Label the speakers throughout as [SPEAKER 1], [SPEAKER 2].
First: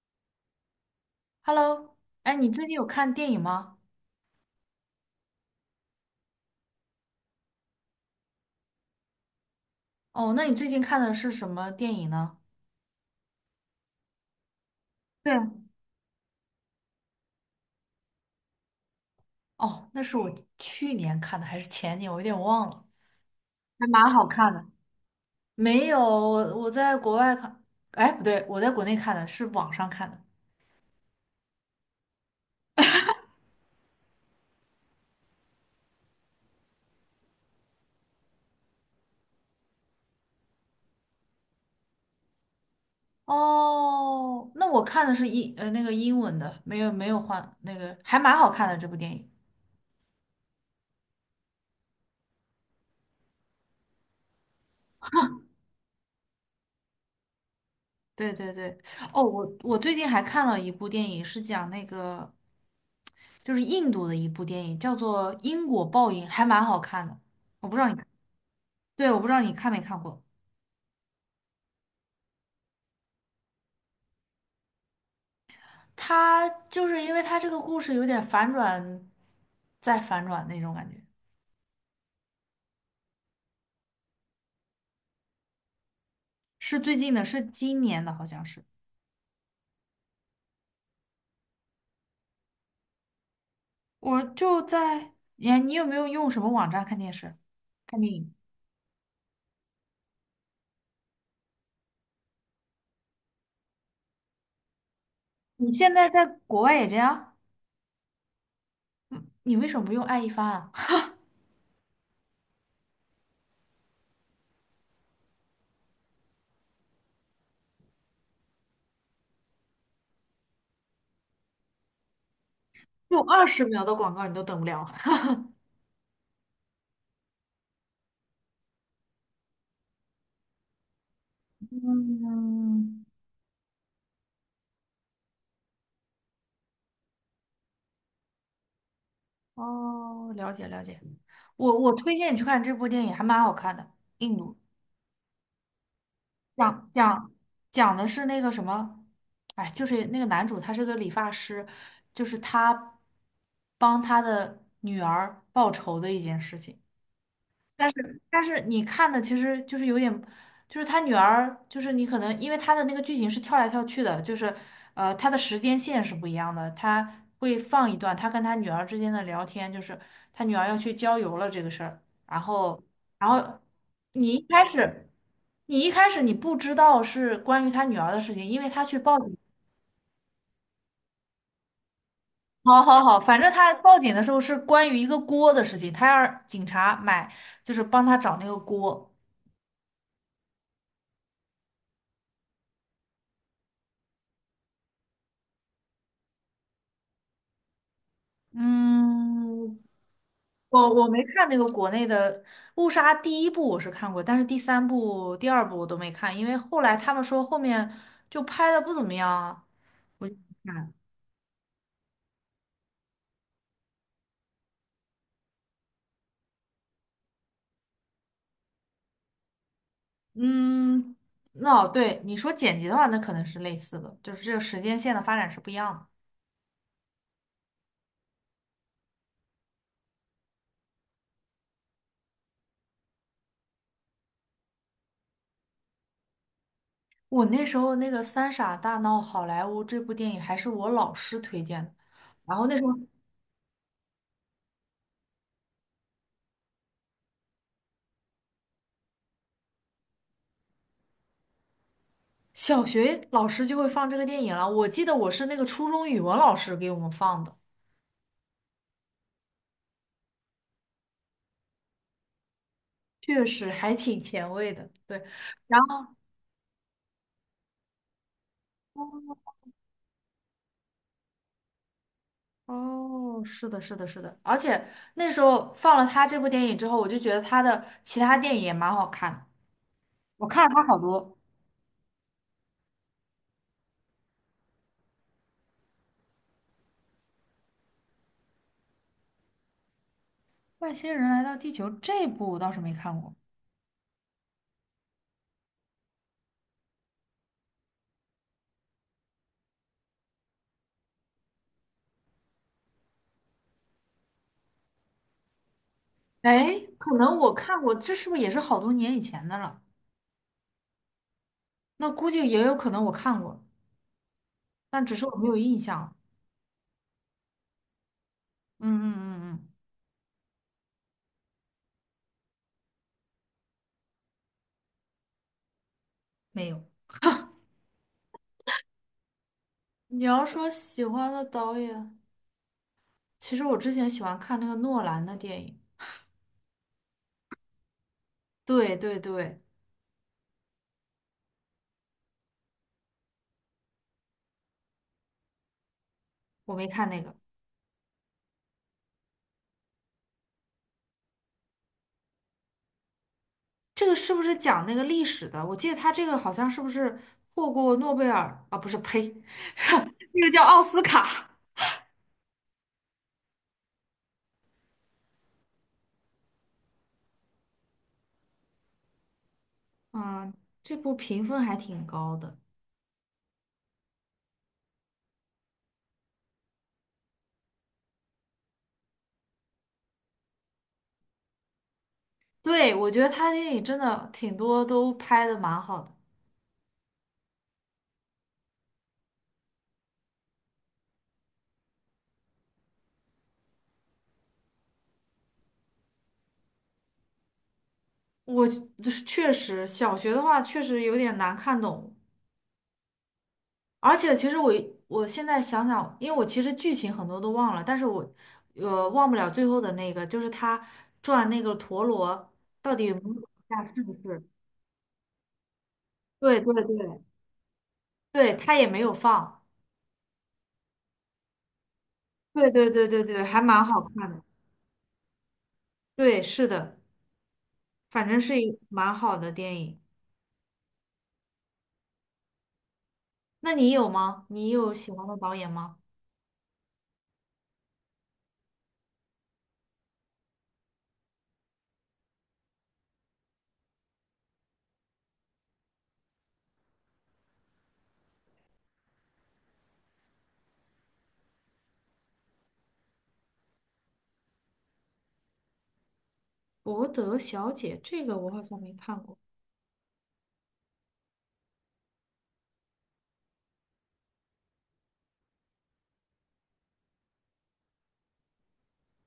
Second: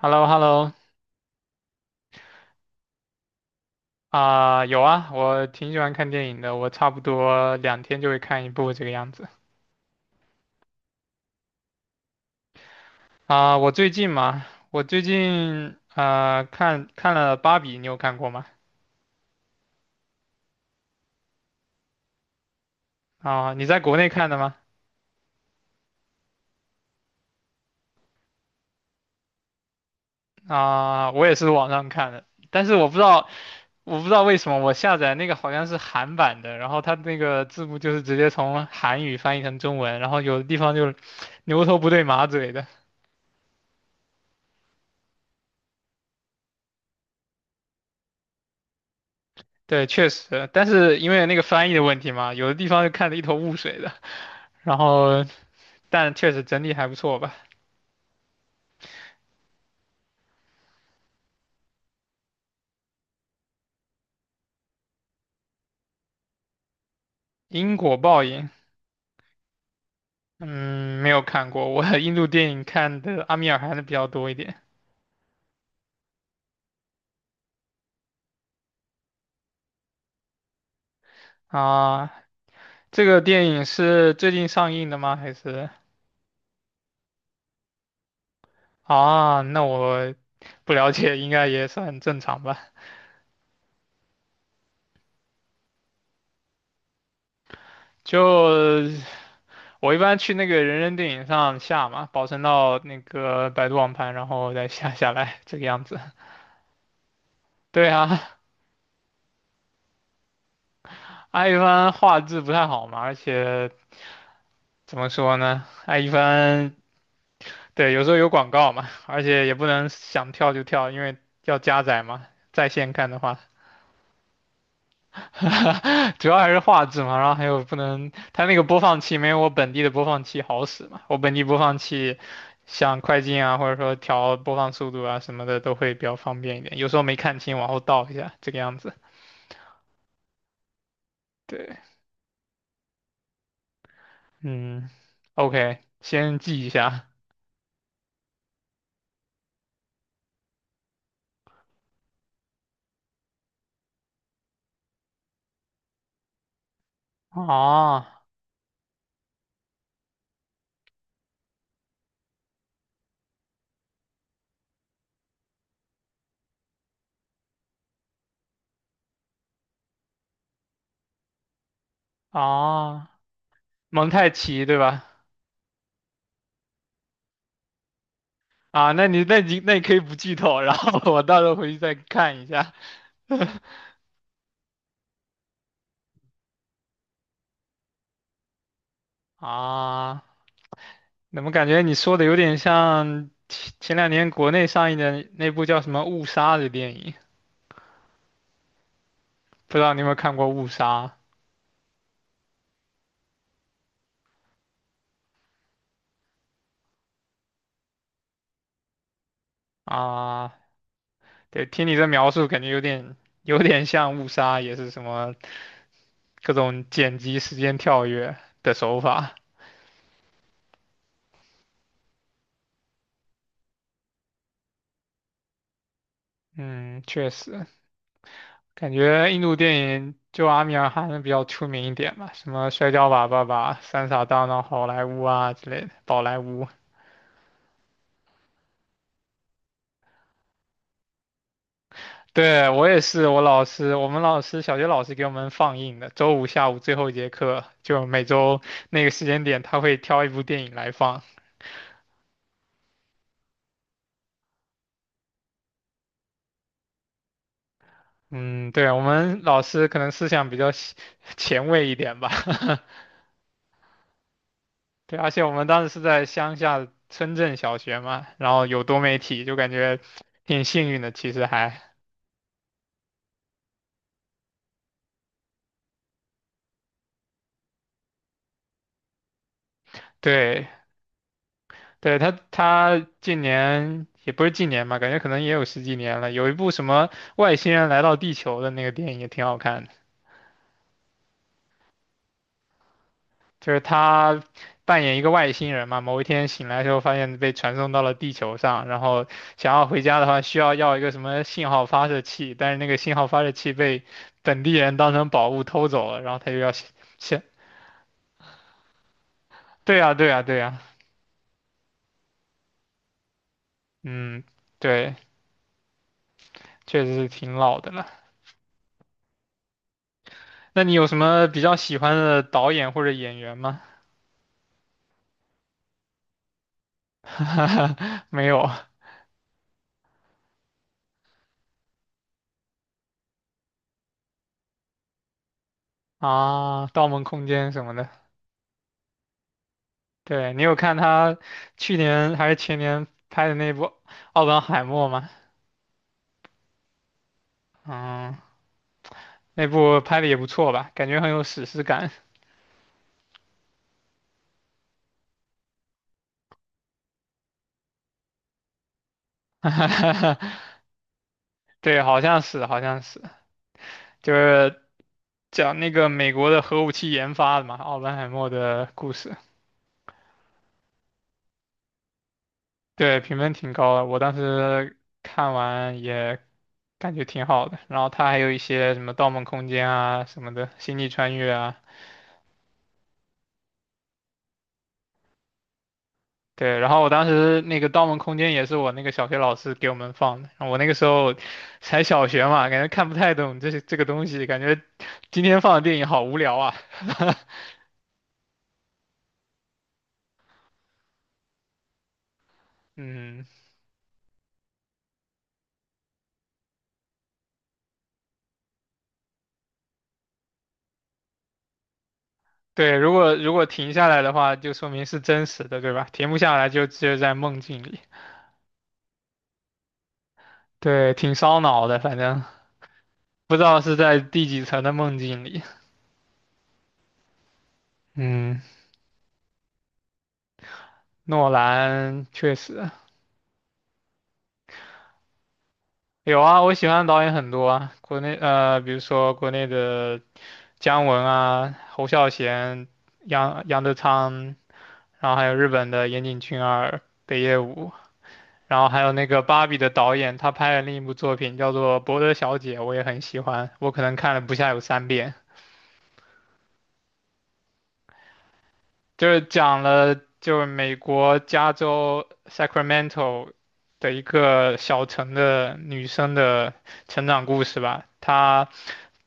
[SPEAKER 1] h e l l o h e l l o。
[SPEAKER 2] Hello，哎，你最近有看电影吗？
[SPEAKER 1] 啊，有啊，我挺喜欢看电影的，我差不多2天就会看一部这个样子。
[SPEAKER 2] 哦，那你最近看的是什么电影呢？
[SPEAKER 1] 啊、我最近嘛，我最
[SPEAKER 2] 对，
[SPEAKER 1] 近看了《芭比》，你有看过吗？
[SPEAKER 2] 哦，那是我去年看的还是前年，我有点忘了。
[SPEAKER 1] 啊，你在
[SPEAKER 2] 还
[SPEAKER 1] 国内
[SPEAKER 2] 蛮好
[SPEAKER 1] 看的
[SPEAKER 2] 看
[SPEAKER 1] 吗？
[SPEAKER 2] 的。没有，我在国外看，哎，不对，我在国内看的是网上看的。
[SPEAKER 1] 啊，我也是网上看的，但是我不知道为什么我下载那个好像是韩版的，然后它那个字幕就是直接从韩语翻译成中文，然后有的地方就是牛头不对马嘴的。
[SPEAKER 2] 哦，那我看的是那个英文的，没有换那个，还蛮好看的这部电影。
[SPEAKER 1] 对，确实，但是因为那个翻译的问题嘛，有的地方就看得一头雾水的。然后，但确实整体还不错吧。
[SPEAKER 2] 对对对，哦，我最近还看了一部电影，是讲那个就是印度的一部电影，叫做《因果报应》，还蛮好看的。我
[SPEAKER 1] 因
[SPEAKER 2] 不知道你，
[SPEAKER 1] 果报应，
[SPEAKER 2] 对，我不知道你看没看过。
[SPEAKER 1] 嗯，没有看过，我 印度电影看的阿米尔汗的比较多一点
[SPEAKER 2] 它就是因为它这个故事有点反转，再反转那种感觉。
[SPEAKER 1] 啊。这个电影是最近上映的吗？还是
[SPEAKER 2] 是最近的，是今年的，好像是。
[SPEAKER 1] 啊？那我不了解，应该也算正常吧。
[SPEAKER 2] 我就在，你有没有用什么网站看电视、看电
[SPEAKER 1] 就
[SPEAKER 2] 影？
[SPEAKER 1] 我一般去那个人人电影上下嘛，保存到那个百度网盘，然后再下下来，这个
[SPEAKER 2] 你
[SPEAKER 1] 样
[SPEAKER 2] 现
[SPEAKER 1] 子。
[SPEAKER 2] 在在国外也这样？
[SPEAKER 1] 对啊，
[SPEAKER 2] 你为什么不用爱一帆啊？
[SPEAKER 1] 艾一帆画质不太好嘛，而且怎么说呢，艾一帆对，有时候有广告嘛，而且也不能想跳就跳，因为要加载嘛。在线看的
[SPEAKER 2] 就
[SPEAKER 1] 话，
[SPEAKER 2] 20秒的广告你都等不了。
[SPEAKER 1] 主要还是画质嘛，然后还有不能，它那个播放器没有我本地的播放器好使嘛。我本地播放器像
[SPEAKER 2] 嗯，
[SPEAKER 1] 快进啊，或者说调播放速度啊什么的都会比较方便一点。有时候没看清，往后倒一下，这个样子。
[SPEAKER 2] 哦，了解了解。
[SPEAKER 1] 对，
[SPEAKER 2] 我推荐你去看这部电影，还蛮好看的。印度
[SPEAKER 1] 嗯，OK，先记一
[SPEAKER 2] 讲
[SPEAKER 1] 下。
[SPEAKER 2] 讲讲的是那个什么，哎，就是那个男主他是个理发师，就是他帮他的女儿报仇的一件事情。但
[SPEAKER 1] 哦
[SPEAKER 2] 是但是你看的其实就是有点，就是他女儿，就是你可能因为他的那个剧情是跳来跳去的，就是他的时间线是不一样的，他会放一段他跟他女儿之间的聊天，就是他女儿要去郊游了这个事儿，然后
[SPEAKER 1] 哦，
[SPEAKER 2] 然后
[SPEAKER 1] 蒙太
[SPEAKER 2] 你一
[SPEAKER 1] 奇
[SPEAKER 2] 开
[SPEAKER 1] 对吧？
[SPEAKER 2] 始你一开始你不知道是关于他女儿的事情，因为他
[SPEAKER 1] 啊，
[SPEAKER 2] 去
[SPEAKER 1] 那
[SPEAKER 2] 报
[SPEAKER 1] 你
[SPEAKER 2] 警。
[SPEAKER 1] 那你那你可以不剧透，然后我到时候回去再看一下。
[SPEAKER 2] 好好好，反正他 报警的时候是关于一个锅的事情，他让警察买，就是帮他找那个锅。
[SPEAKER 1] 啊，怎么感觉你说的有点像前2年国内上映的那部叫什么《误杀》的电影？不
[SPEAKER 2] 嗯，
[SPEAKER 1] 知道你有没有看过《误
[SPEAKER 2] 我
[SPEAKER 1] 杀》
[SPEAKER 2] 我没看那个国内的《误杀》第1部，我是看过，但是第3部、第2部我都没看，因为后来他们说后面就拍的不怎么样啊，我就
[SPEAKER 1] 啊？
[SPEAKER 2] 没看。
[SPEAKER 1] 对，听你这描述，感觉有点像《误杀》，也是什么各种剪辑、时间跳跃的手法。
[SPEAKER 2] 嗯，那、对你说剪辑的话，那可能是类似的，就是这个时间线的发展是不一样的。
[SPEAKER 1] 嗯，确实。感觉印度电影就阿米尔汗比较出名一点吧，什么《摔跤吧，爸爸》《三傻大闹好莱坞》啊之类的，宝莱坞。
[SPEAKER 2] 我那时候那个《三傻大闹好莱坞》这部电影还是我老师推荐的，然后
[SPEAKER 1] 对，
[SPEAKER 2] 那时
[SPEAKER 1] 我
[SPEAKER 2] 候
[SPEAKER 1] 也是，我老师，我们老师小学老师给我们放映的，周五下午最后一节课，就每周那个时间点，他会挑一部电影来放。
[SPEAKER 2] 小学老师就会放这个电影了，我记得我是那个初中语文老师给我们放的。
[SPEAKER 1] 嗯，对，我们老师可能思想比较前卫一点吧。
[SPEAKER 2] 确实还挺前卫的，
[SPEAKER 1] 对，
[SPEAKER 2] 对。
[SPEAKER 1] 而且我们
[SPEAKER 2] 然
[SPEAKER 1] 当时是
[SPEAKER 2] 后，
[SPEAKER 1] 在乡下村镇小学嘛，然后有多媒体，就感觉挺幸运的，其实还。
[SPEAKER 2] 哦，是的，是的，是的，而且那时候放了他这部电影之后，我就觉得他的其他电影也蛮好看的，我看
[SPEAKER 1] 对，
[SPEAKER 2] 了他好多。
[SPEAKER 1] 对，他近年也不是近年吧，感觉可能也有十几年了。有一部什么外星人来到地球的那个电影也挺好看的，
[SPEAKER 2] 外星人来到地球这部我倒是没看过，
[SPEAKER 1] 就是他扮演一个外星人嘛，某一天醒来之后发现被传送到了地球上，然后想要回家的话需要一个什么信号发射器，但是那个信号发射器被本地人当成宝物偷走了，然后他就要
[SPEAKER 2] 哎，
[SPEAKER 1] 想，
[SPEAKER 2] 可能
[SPEAKER 1] 想
[SPEAKER 2] 我看过，这是不是也是好多年以前的了？
[SPEAKER 1] 对呀，对呀，对呀，
[SPEAKER 2] 那估计也有可能我看过，
[SPEAKER 1] 嗯，
[SPEAKER 2] 但
[SPEAKER 1] 对，
[SPEAKER 2] 只是我没有印象了
[SPEAKER 1] 确实是挺老的了。
[SPEAKER 2] 嗯嗯嗯嗯，
[SPEAKER 1] 那你有什么比较喜欢的导演或者演员吗？
[SPEAKER 2] 没有。
[SPEAKER 1] 没有
[SPEAKER 2] 你要说喜欢的导演，其实我之前喜欢看那个诺兰的电影，
[SPEAKER 1] 啊，《盗梦空间》什么的。
[SPEAKER 2] 对对对，
[SPEAKER 1] 对，你有看他去年还是前年拍的那部《奥本海默》吗？
[SPEAKER 2] 我没看那个。
[SPEAKER 1] 嗯，那部拍的也不错吧，感觉很有史诗感。
[SPEAKER 2] 这个是不是讲那个历史的？我记得他这个好像是不是获过诺贝尔啊？不是，呸，那个叫奥斯卡。
[SPEAKER 1] 对，好像是，好像是，就是讲那个美国的核武器研发的嘛，奥本海默的故事。
[SPEAKER 2] 嗯，这部评分还挺高的。
[SPEAKER 1] 对，评分挺高的，我当时看完也感觉挺好的。然后他还有一些什么《盗梦空间》啊什么的，《星际穿越》啊。
[SPEAKER 2] 对，我觉得他电影真的挺多都拍的蛮好的。
[SPEAKER 1] 对，然后我当时那个《盗梦空间》也是我那个小学老师给我们放的，然后我那个时候才小学嘛，感觉看不太懂这些这个东西，感觉今天放的电影好无聊啊。
[SPEAKER 2] 我就是确实小学的话确实有点难看懂，
[SPEAKER 1] 嗯，
[SPEAKER 2] 而且其实我我现在想想，因为我其实剧情很多都忘了，但是我忘不了最后的那个，就是他转那个陀螺到
[SPEAKER 1] 对，
[SPEAKER 2] 底
[SPEAKER 1] 如
[SPEAKER 2] 有没有
[SPEAKER 1] 果
[SPEAKER 2] 往
[SPEAKER 1] 如果停
[SPEAKER 2] 下是
[SPEAKER 1] 下
[SPEAKER 2] 不
[SPEAKER 1] 来的
[SPEAKER 2] 是？
[SPEAKER 1] 话，就说明是真实的，对吧？停不下
[SPEAKER 2] 对
[SPEAKER 1] 来
[SPEAKER 2] 对
[SPEAKER 1] 就只有
[SPEAKER 2] 对。
[SPEAKER 1] 在梦境里。
[SPEAKER 2] 对，他也没有放。
[SPEAKER 1] 对，挺烧脑的，反正
[SPEAKER 2] 对对对对对，
[SPEAKER 1] 不
[SPEAKER 2] 还
[SPEAKER 1] 知道
[SPEAKER 2] 蛮
[SPEAKER 1] 是
[SPEAKER 2] 好
[SPEAKER 1] 在
[SPEAKER 2] 看的。
[SPEAKER 1] 第几层的梦境里。
[SPEAKER 2] 对，是的，反正是
[SPEAKER 1] 嗯，
[SPEAKER 2] 一蛮好的电影。
[SPEAKER 1] 诺兰确实
[SPEAKER 2] 那你有吗？你有喜欢的导演吗？
[SPEAKER 1] 有啊，我喜欢的导演很多啊，国内比如说国内的姜文啊、侯孝贤、杨德昌，然后还有日本的岩井俊二、北野武，然后还有那个芭比的导演，他拍了另一部作品叫做《伯德小姐》，我也很喜欢，我可能看了不下有三遍，
[SPEAKER 2] 《博德小姐》这个我好像没看
[SPEAKER 1] 就
[SPEAKER 2] 过。
[SPEAKER 1] 是讲了就是美国加州 Sacramento 的一个小城的女生的成长故事吧，她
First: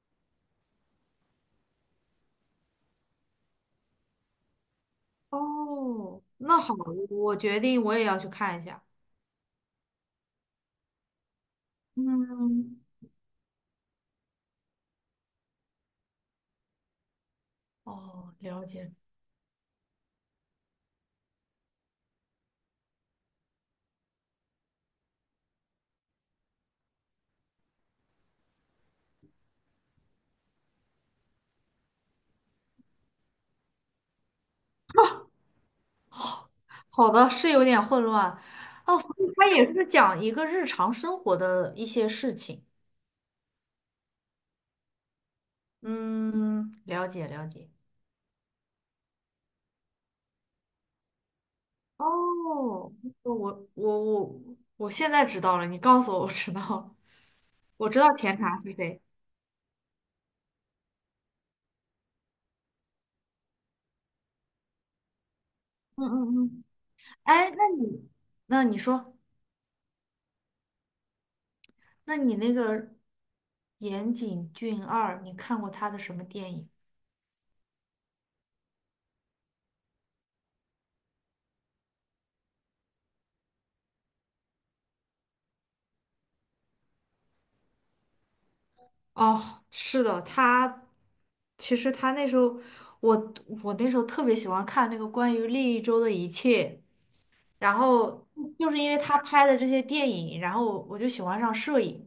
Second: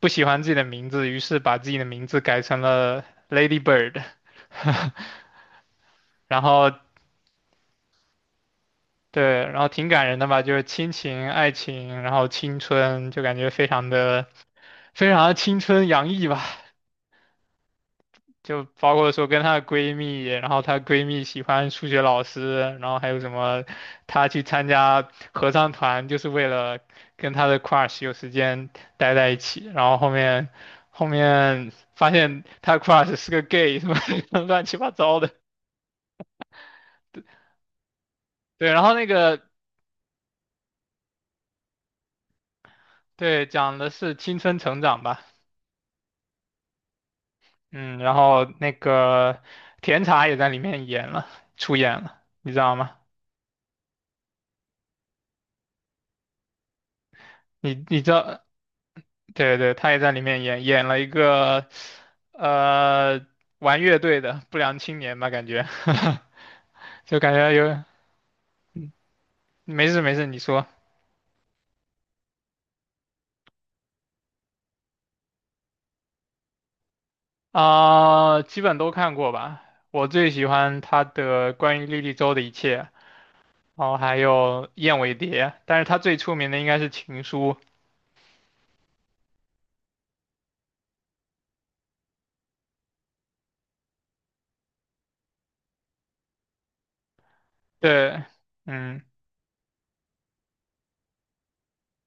[SPEAKER 1] 不喜欢自己的名字，于是把自己的名字改成了 Lady Bird，
[SPEAKER 2] 哦，
[SPEAKER 1] 然
[SPEAKER 2] 那
[SPEAKER 1] 后
[SPEAKER 2] 好，我决定我也要去看一下。
[SPEAKER 1] 对，然后挺感人的吧，就是亲情、爱情，然后青
[SPEAKER 2] 嗯，
[SPEAKER 1] 春，就感觉非常的非常的青春洋溢吧。
[SPEAKER 2] 哦，
[SPEAKER 1] 就
[SPEAKER 2] 了解。
[SPEAKER 1] 包括说跟她的闺蜜，然后她闺蜜喜欢数学老师，然后还有什么，她去参加合唱团就是为了跟她的 crush 有时间待在一起，然后后面发现她 crush 是个 gay，什么 乱七八糟的。
[SPEAKER 2] 好的，是有点混乱。
[SPEAKER 1] 对，然后
[SPEAKER 2] 哦，
[SPEAKER 1] 那
[SPEAKER 2] 所以它
[SPEAKER 1] 个
[SPEAKER 2] 也是讲一个日常生活的一些事情。
[SPEAKER 1] 对，讲的是青春成长吧。
[SPEAKER 2] 嗯，了解了解。
[SPEAKER 1] 嗯，然后那个甜茶也在里面演了，出演了，你知
[SPEAKER 2] 哦，
[SPEAKER 1] 道吗？
[SPEAKER 2] 我我我我现在知道了，你告诉我，我知道了
[SPEAKER 1] 你
[SPEAKER 2] 我知
[SPEAKER 1] 你
[SPEAKER 2] 道
[SPEAKER 1] 知
[SPEAKER 2] 甜
[SPEAKER 1] 道，
[SPEAKER 2] 茶是谁。
[SPEAKER 1] 对对，他也在里面演了一个呃玩乐队的不良青年吧，感觉，
[SPEAKER 2] 嗯嗯嗯，
[SPEAKER 1] 就感
[SPEAKER 2] 哎，
[SPEAKER 1] 觉
[SPEAKER 2] 那
[SPEAKER 1] 有，
[SPEAKER 2] 你那你说，
[SPEAKER 1] 没事没事，你说，
[SPEAKER 2] 那你那个岩井俊二，你看过他的什么电影？
[SPEAKER 1] 啊，基本都看过吧。我最喜欢他的关于莉莉周的一切，然后还有燕尾蝶，但是他最出名的应该是情书，
[SPEAKER 2] 哦，是的，他其实他那时候，我我那时候特别喜欢看那个关于利一周的一切，然
[SPEAKER 1] 对，
[SPEAKER 2] 后就是因为
[SPEAKER 1] 嗯，
[SPEAKER 2] 他拍的这些电影，然后我就喜欢上摄影。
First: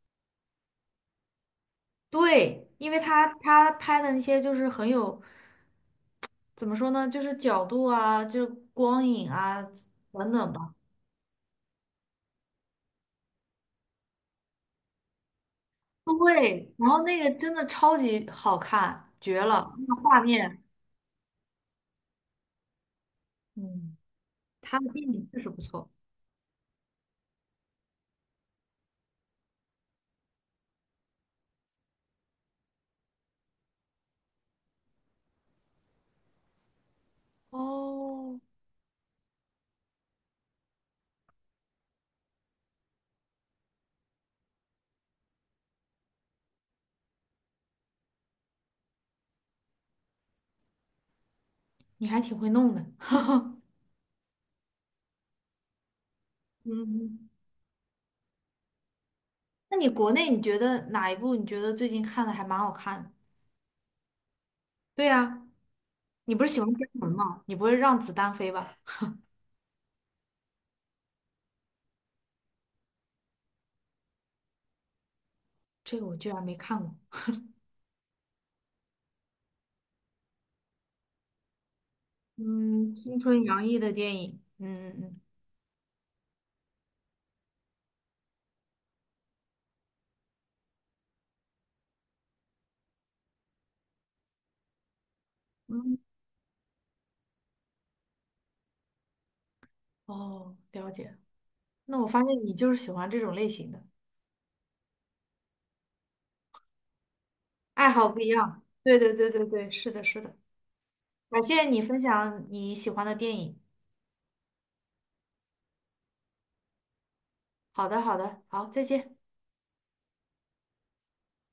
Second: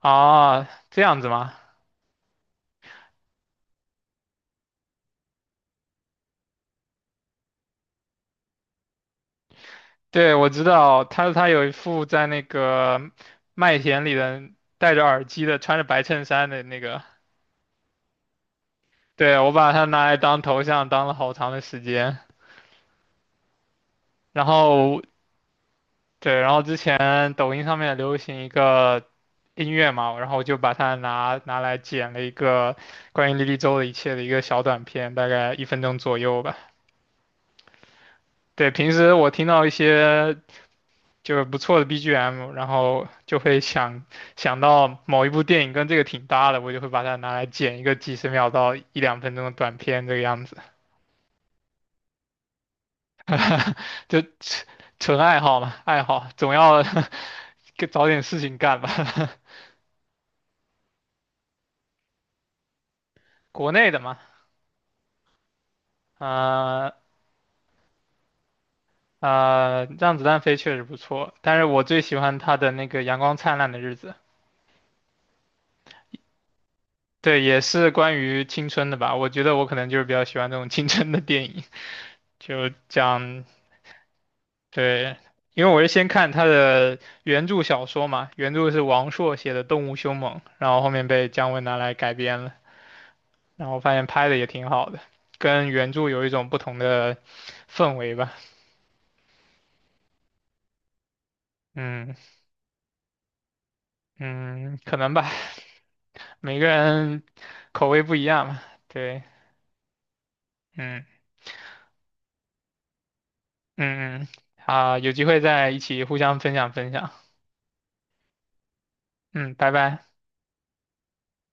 [SPEAKER 1] 啊，这样子吗？
[SPEAKER 2] 对，因为他拍的那些就是很有，怎么说呢，就是角度啊，就是光影啊等
[SPEAKER 1] 对，我
[SPEAKER 2] 等
[SPEAKER 1] 知
[SPEAKER 2] 吧。
[SPEAKER 1] 道他有一副在那个麦田里的戴着耳机的，穿着白衬衫的
[SPEAKER 2] 对，
[SPEAKER 1] 那
[SPEAKER 2] 然
[SPEAKER 1] 个。
[SPEAKER 2] 后那个真的超级好看，
[SPEAKER 1] 对，
[SPEAKER 2] 绝
[SPEAKER 1] 我把
[SPEAKER 2] 了，
[SPEAKER 1] 它
[SPEAKER 2] 那个
[SPEAKER 1] 拿来
[SPEAKER 2] 画
[SPEAKER 1] 当头
[SPEAKER 2] 面，
[SPEAKER 1] 像，当了好长的时间。
[SPEAKER 2] 嗯，
[SPEAKER 1] 然
[SPEAKER 2] 他的
[SPEAKER 1] 后，
[SPEAKER 2] 电影确实不错，
[SPEAKER 1] 对，然后之前抖音上面流行一个音乐嘛，然后我就把它拿来剪了一个关于莉莉周的一切的一个小短片，大概1分钟左右吧。
[SPEAKER 2] 哦，
[SPEAKER 1] 对，平时我听到一些就是不错的 BGM，然后就会想到某一部电影跟这个挺搭的，我就会把它拿来剪一个几十秒到一两分钟的短片，这个样子，
[SPEAKER 2] 你还挺会弄的，哈哈。
[SPEAKER 1] 就纯爱好嘛，爱好总要
[SPEAKER 2] 嗯，
[SPEAKER 1] 找点事情干吧。
[SPEAKER 2] 那你国内你觉得哪一部你觉得最近看的还蛮好看的？
[SPEAKER 1] 国内的嘛，
[SPEAKER 2] 对呀，你不是喜欢姜
[SPEAKER 1] 呃
[SPEAKER 2] 文吗？你不会让子弹飞吧？
[SPEAKER 1] 让子弹飞确实不错，但是我最喜欢他的那个阳光灿烂的日子，
[SPEAKER 2] 这个我居然没看过。
[SPEAKER 1] 对，也是关于青春的吧，我觉得我可能就是比较喜欢这种青春的电影，就
[SPEAKER 2] 嗯，青春
[SPEAKER 1] 讲。
[SPEAKER 2] 洋溢的电影，嗯嗯
[SPEAKER 1] 对，
[SPEAKER 2] 嗯。
[SPEAKER 1] 因为我是先看他的原著小说嘛，原著是王朔写的《动物凶猛》，然后后面被姜文拿来改编了，然后发现拍的也挺好的，跟原
[SPEAKER 2] 嗯，
[SPEAKER 1] 著有一种不同的氛围吧。
[SPEAKER 2] 哦，了解。那我
[SPEAKER 1] 嗯
[SPEAKER 2] 发现你就是喜欢这种类型的，
[SPEAKER 1] 嗯，可能吧，每个人口
[SPEAKER 2] 爱
[SPEAKER 1] 味
[SPEAKER 2] 好
[SPEAKER 1] 不
[SPEAKER 2] 不
[SPEAKER 1] 一
[SPEAKER 2] 一
[SPEAKER 1] 样嘛。
[SPEAKER 2] 样。对对
[SPEAKER 1] 对，
[SPEAKER 2] 对对对，是的，是的。
[SPEAKER 1] 嗯
[SPEAKER 2] 感谢你分享你喜欢的电影。
[SPEAKER 1] 嗯嗯，啊，有机会再一起互相分享分享。
[SPEAKER 2] 好的，好的，好，再见。
[SPEAKER 1] 嗯，拜拜。